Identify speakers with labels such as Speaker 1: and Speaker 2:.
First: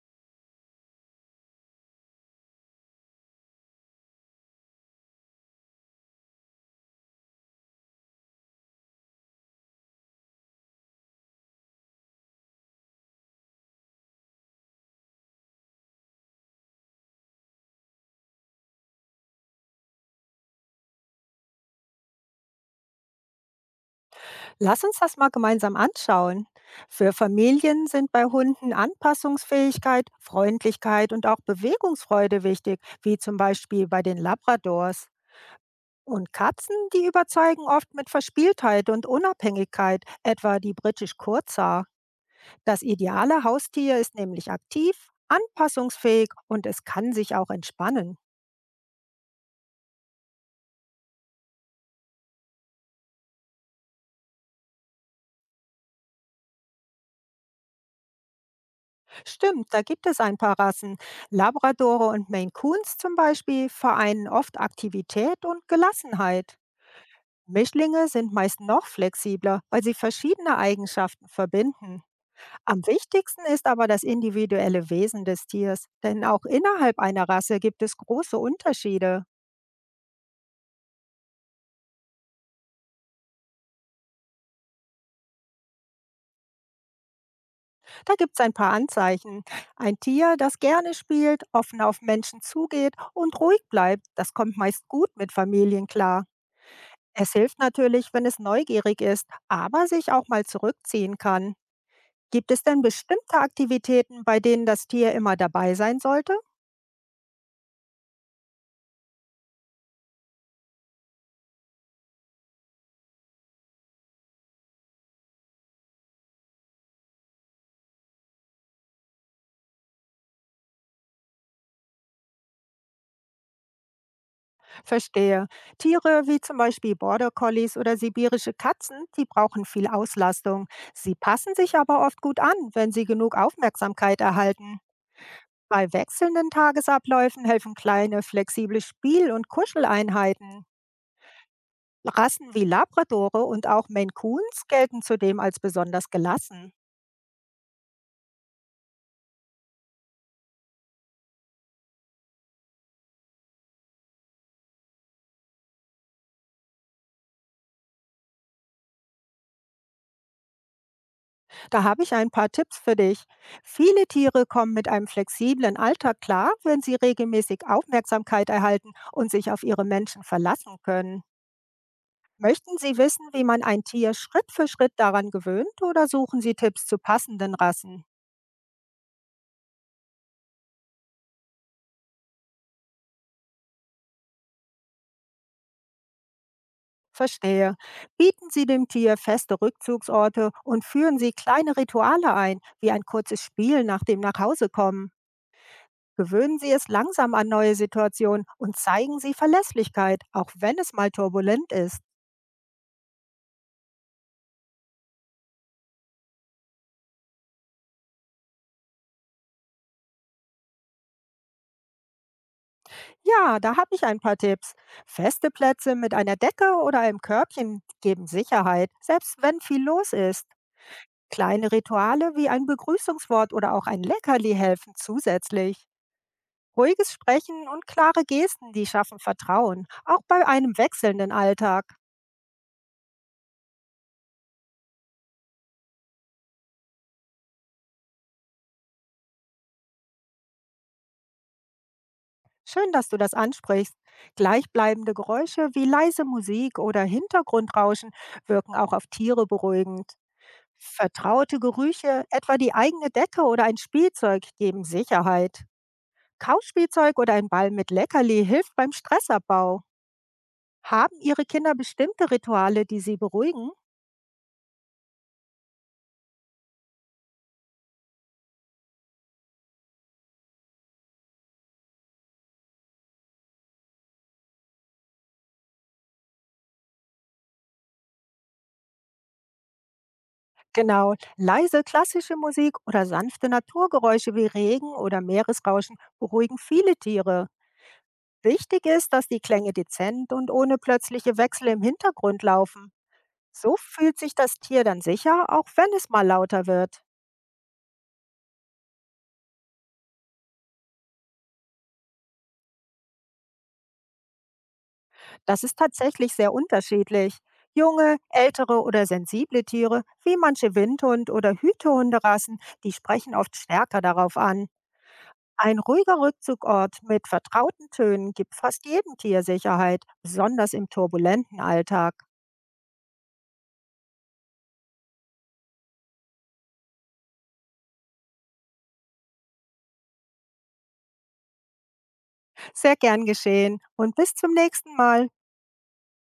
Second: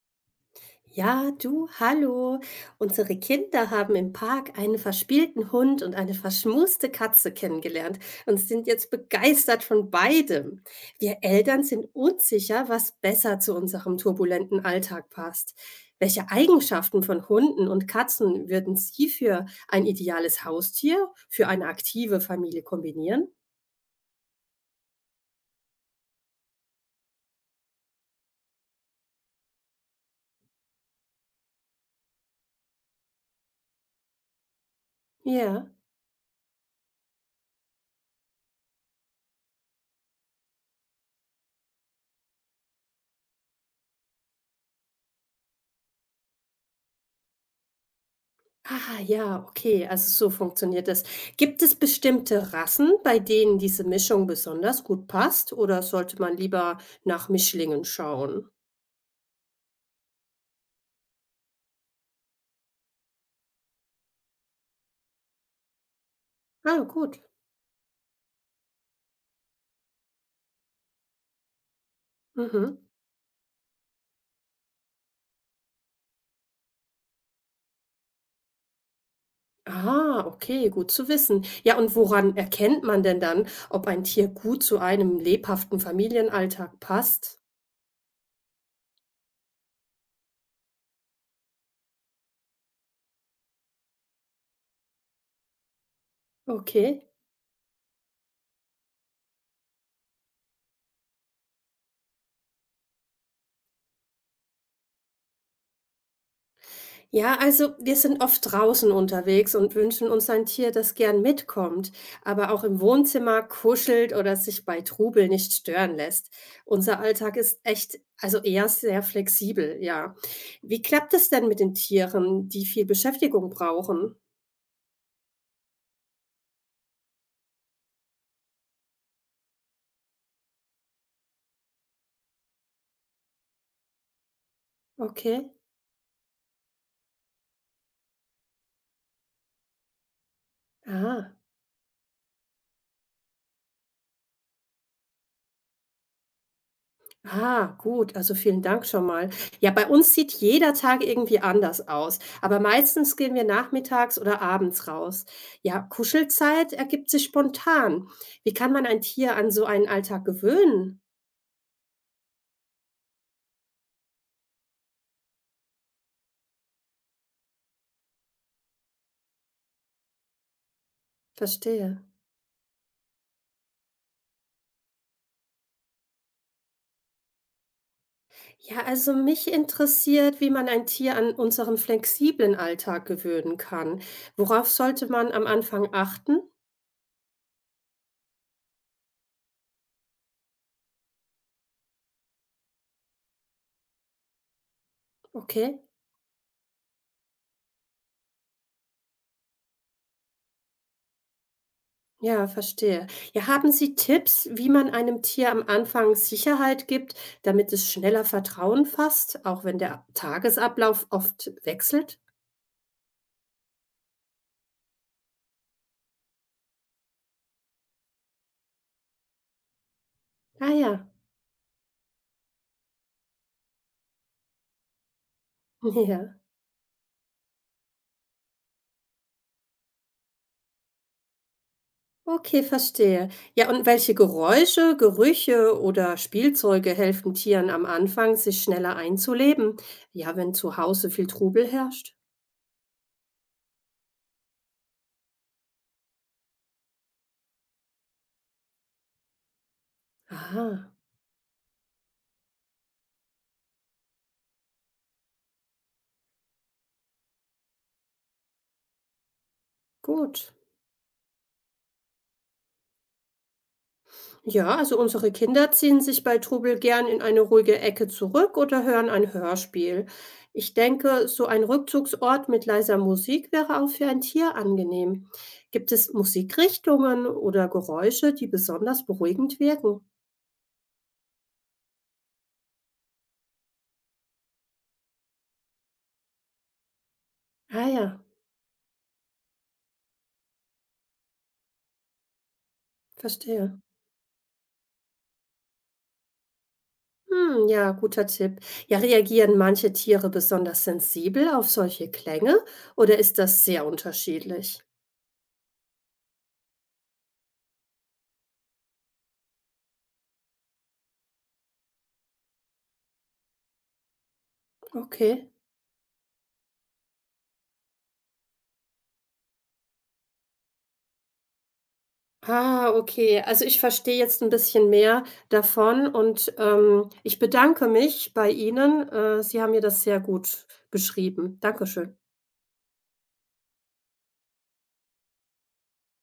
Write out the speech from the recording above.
Speaker 1: Ja, du, hallo. Unsere Kinder haben im Park einen verspielten Hund und eine verschmuste Katze kennengelernt und sind jetzt begeistert von beidem. Wir Eltern sind unsicher, was besser zu unserem turbulenten Alltag passt. Welche Eigenschaften von Hunden und Katzen würden Sie für ein ideales Haustier, für eine aktive Familie kombinieren?
Speaker 2: Lass uns das mal gemeinsam anschauen. Für Familien sind bei Hunden Anpassungsfähigkeit, Freundlichkeit und auch Bewegungsfreude wichtig, wie zum Beispiel bei den Labradors.
Speaker 1: Ja.
Speaker 2: Und Katzen, die überzeugen oft mit Verspieltheit und Unabhängigkeit, etwa die British Kurzhaar. Das ideale Haustier ist nämlich aktiv, anpassungsfähig und es kann sich auch entspannen.
Speaker 1: Ah, ja, okay, also so funktioniert das. Gibt es bestimmte Rassen, bei denen diese Mischung besonders gut passt, oder sollte man lieber nach Mischlingen schauen?
Speaker 2: Stimmt, da gibt es ein paar Rassen. Labradore und Maine Coons zum Beispiel vereinen oft Aktivität und Gelassenheit.
Speaker 1: Ah, gut.
Speaker 2: Mischlinge sind meist noch flexibler, weil sie verschiedene Eigenschaften verbinden.
Speaker 1: Mhm.
Speaker 2: Am wichtigsten ist aber das individuelle Wesen des Tiers, denn auch innerhalb einer Rasse gibt es große Unterschiede.
Speaker 1: Ah, okay, gut zu wissen. Ja, und woran erkennt man denn dann, ob ein Tier gut zu einem lebhaften Familienalltag passt?
Speaker 2: Da gibt es ein paar Anzeichen. Ein Tier, das gerne spielt, offen auf Menschen zugeht und ruhig bleibt, das kommt meist gut mit Familien klar.
Speaker 1: Okay.
Speaker 2: Es hilft natürlich, wenn es neugierig ist, aber sich auch mal zurückziehen kann. Gibt es denn bestimmte Aktivitäten, bei denen das Tier immer dabei sein sollte?
Speaker 1: Ja, also wir sind oft draußen unterwegs und wünschen uns ein Tier, das gern mitkommt, aber auch im Wohnzimmer kuschelt oder sich bei Trubel nicht stören lässt. Unser Alltag ist echt, also eher sehr flexibel, ja. Wie klappt es denn mit den Tieren, die viel Beschäftigung brauchen?
Speaker 2: Verstehe. Tiere wie zum Beispiel Border Collies oder sibirische Katzen, die brauchen viel Auslastung. Sie passen sich aber oft gut an, wenn sie genug Aufmerksamkeit erhalten.
Speaker 1: Okay.
Speaker 2: Bei wechselnden Tagesabläufen helfen kleine, flexible Spiel- und Kuscheleinheiten.
Speaker 1: Ah.
Speaker 2: Rassen wie Labradore und auch Maine Coons gelten zudem als besonders gelassen.
Speaker 1: Ah, gut, also vielen Dank schon mal. Ja, bei uns sieht jeder Tag irgendwie anders aus, aber meistens gehen wir nachmittags oder abends raus. Ja, Kuschelzeit ergibt sich spontan. Wie kann man ein Tier an so einen Alltag gewöhnen?
Speaker 2: Da habe ich ein paar Tipps für dich. Viele Tiere kommen mit einem flexiblen Alltag klar, wenn sie regelmäßig Aufmerksamkeit erhalten und sich auf ihre Menschen verlassen können.
Speaker 1: Verstehe.
Speaker 2: Möchten Sie wissen, wie man ein Tier Schritt für Schritt daran gewöhnt oder suchen Sie Tipps zu passenden Rassen?
Speaker 1: Ja, also mich interessiert, wie man ein Tier an unseren flexiblen Alltag gewöhnen kann. Worauf sollte man am Anfang achten?
Speaker 2: Verstehe. Bieten Sie dem Tier feste Rückzugsorte und führen Sie kleine Rituale ein, wie ein kurzes Spiel nach dem Nachhausekommen.
Speaker 1: Okay.
Speaker 2: Gewöhnen Sie es langsam an neue Situationen und zeigen Sie Verlässlichkeit, auch wenn es mal turbulent ist.
Speaker 1: Ja, verstehe. Ja, haben Sie Tipps, wie man einem Tier am Anfang Sicherheit gibt, damit es schneller Vertrauen fasst, auch wenn der Tagesablauf oft wechselt?
Speaker 2: Ja, da habe ich ein paar Tipps. Feste Plätze mit einer Decke oder einem Körbchen geben Sicherheit, selbst wenn viel los ist.
Speaker 1: Ah ja,
Speaker 2: Kleine Rituale wie ein Begrüßungswort oder auch ein Leckerli helfen zusätzlich.
Speaker 1: ja.
Speaker 2: Ruhiges Sprechen und klare Gesten, die schaffen Vertrauen, auch bei einem wechselnden Alltag.
Speaker 1: Okay, verstehe. Ja, und welche Geräusche, Gerüche oder Spielzeuge helfen Tieren am Anfang, sich schneller einzuleben? Ja, wenn zu Hause viel Trubel herrscht.
Speaker 2: Schön, dass du das ansprichst. Gleichbleibende Geräusche wie leise Musik oder Hintergrundrauschen wirken auch auf Tiere beruhigend.
Speaker 1: Ah,
Speaker 2: Vertraute Gerüche, etwa die eigene Decke oder ein Spielzeug, geben Sicherheit. Kauspielzeug oder ein Ball mit Leckerli hilft beim Stressabbau.
Speaker 1: gut.
Speaker 2: Haben Ihre Kinder bestimmte Rituale, die sie beruhigen?
Speaker 1: Ja, also unsere Kinder ziehen sich bei Trubel gern in eine ruhige Ecke zurück oder hören ein Hörspiel. Ich denke, so ein Rückzugsort mit leiser Musik wäre auch für ein Tier angenehm. Gibt es Musikrichtungen oder Geräusche, die besonders beruhigend wirken?
Speaker 2: Genau, leise klassische Musik oder sanfte Naturgeräusche wie Regen oder Meeresrauschen beruhigen viele Tiere.
Speaker 1: Ah ja,
Speaker 2: Wichtig ist, dass die Klänge dezent und ohne plötzliche Wechsel im Hintergrund laufen. So
Speaker 1: verstehe.
Speaker 2: fühlt sich das Tier dann sicher, auch wenn es mal lauter wird.
Speaker 1: Hm, ja, guter Tipp. Ja, reagieren manche Tiere besonders sensibel auf solche Klänge oder ist das sehr unterschiedlich?
Speaker 2: Das ist tatsächlich sehr unterschiedlich. Junge, ältere oder sensible Tiere, wie manche Windhund- oder Hütehunderassen, die sprechen oft stärker darauf an.
Speaker 1: Okay.
Speaker 2: Ein ruhiger Rückzugort mit vertrauten Tönen gibt fast jedem Tier Sicherheit, besonders im turbulenten Alltag.
Speaker 1: Ah, okay. Also, ich verstehe jetzt ein bisschen mehr davon und ich bedanke mich bei Ihnen. Sie haben mir das sehr gut beschrieben. Dankeschön.
Speaker 2: Sehr gern geschehen und bis zum nächsten Mal.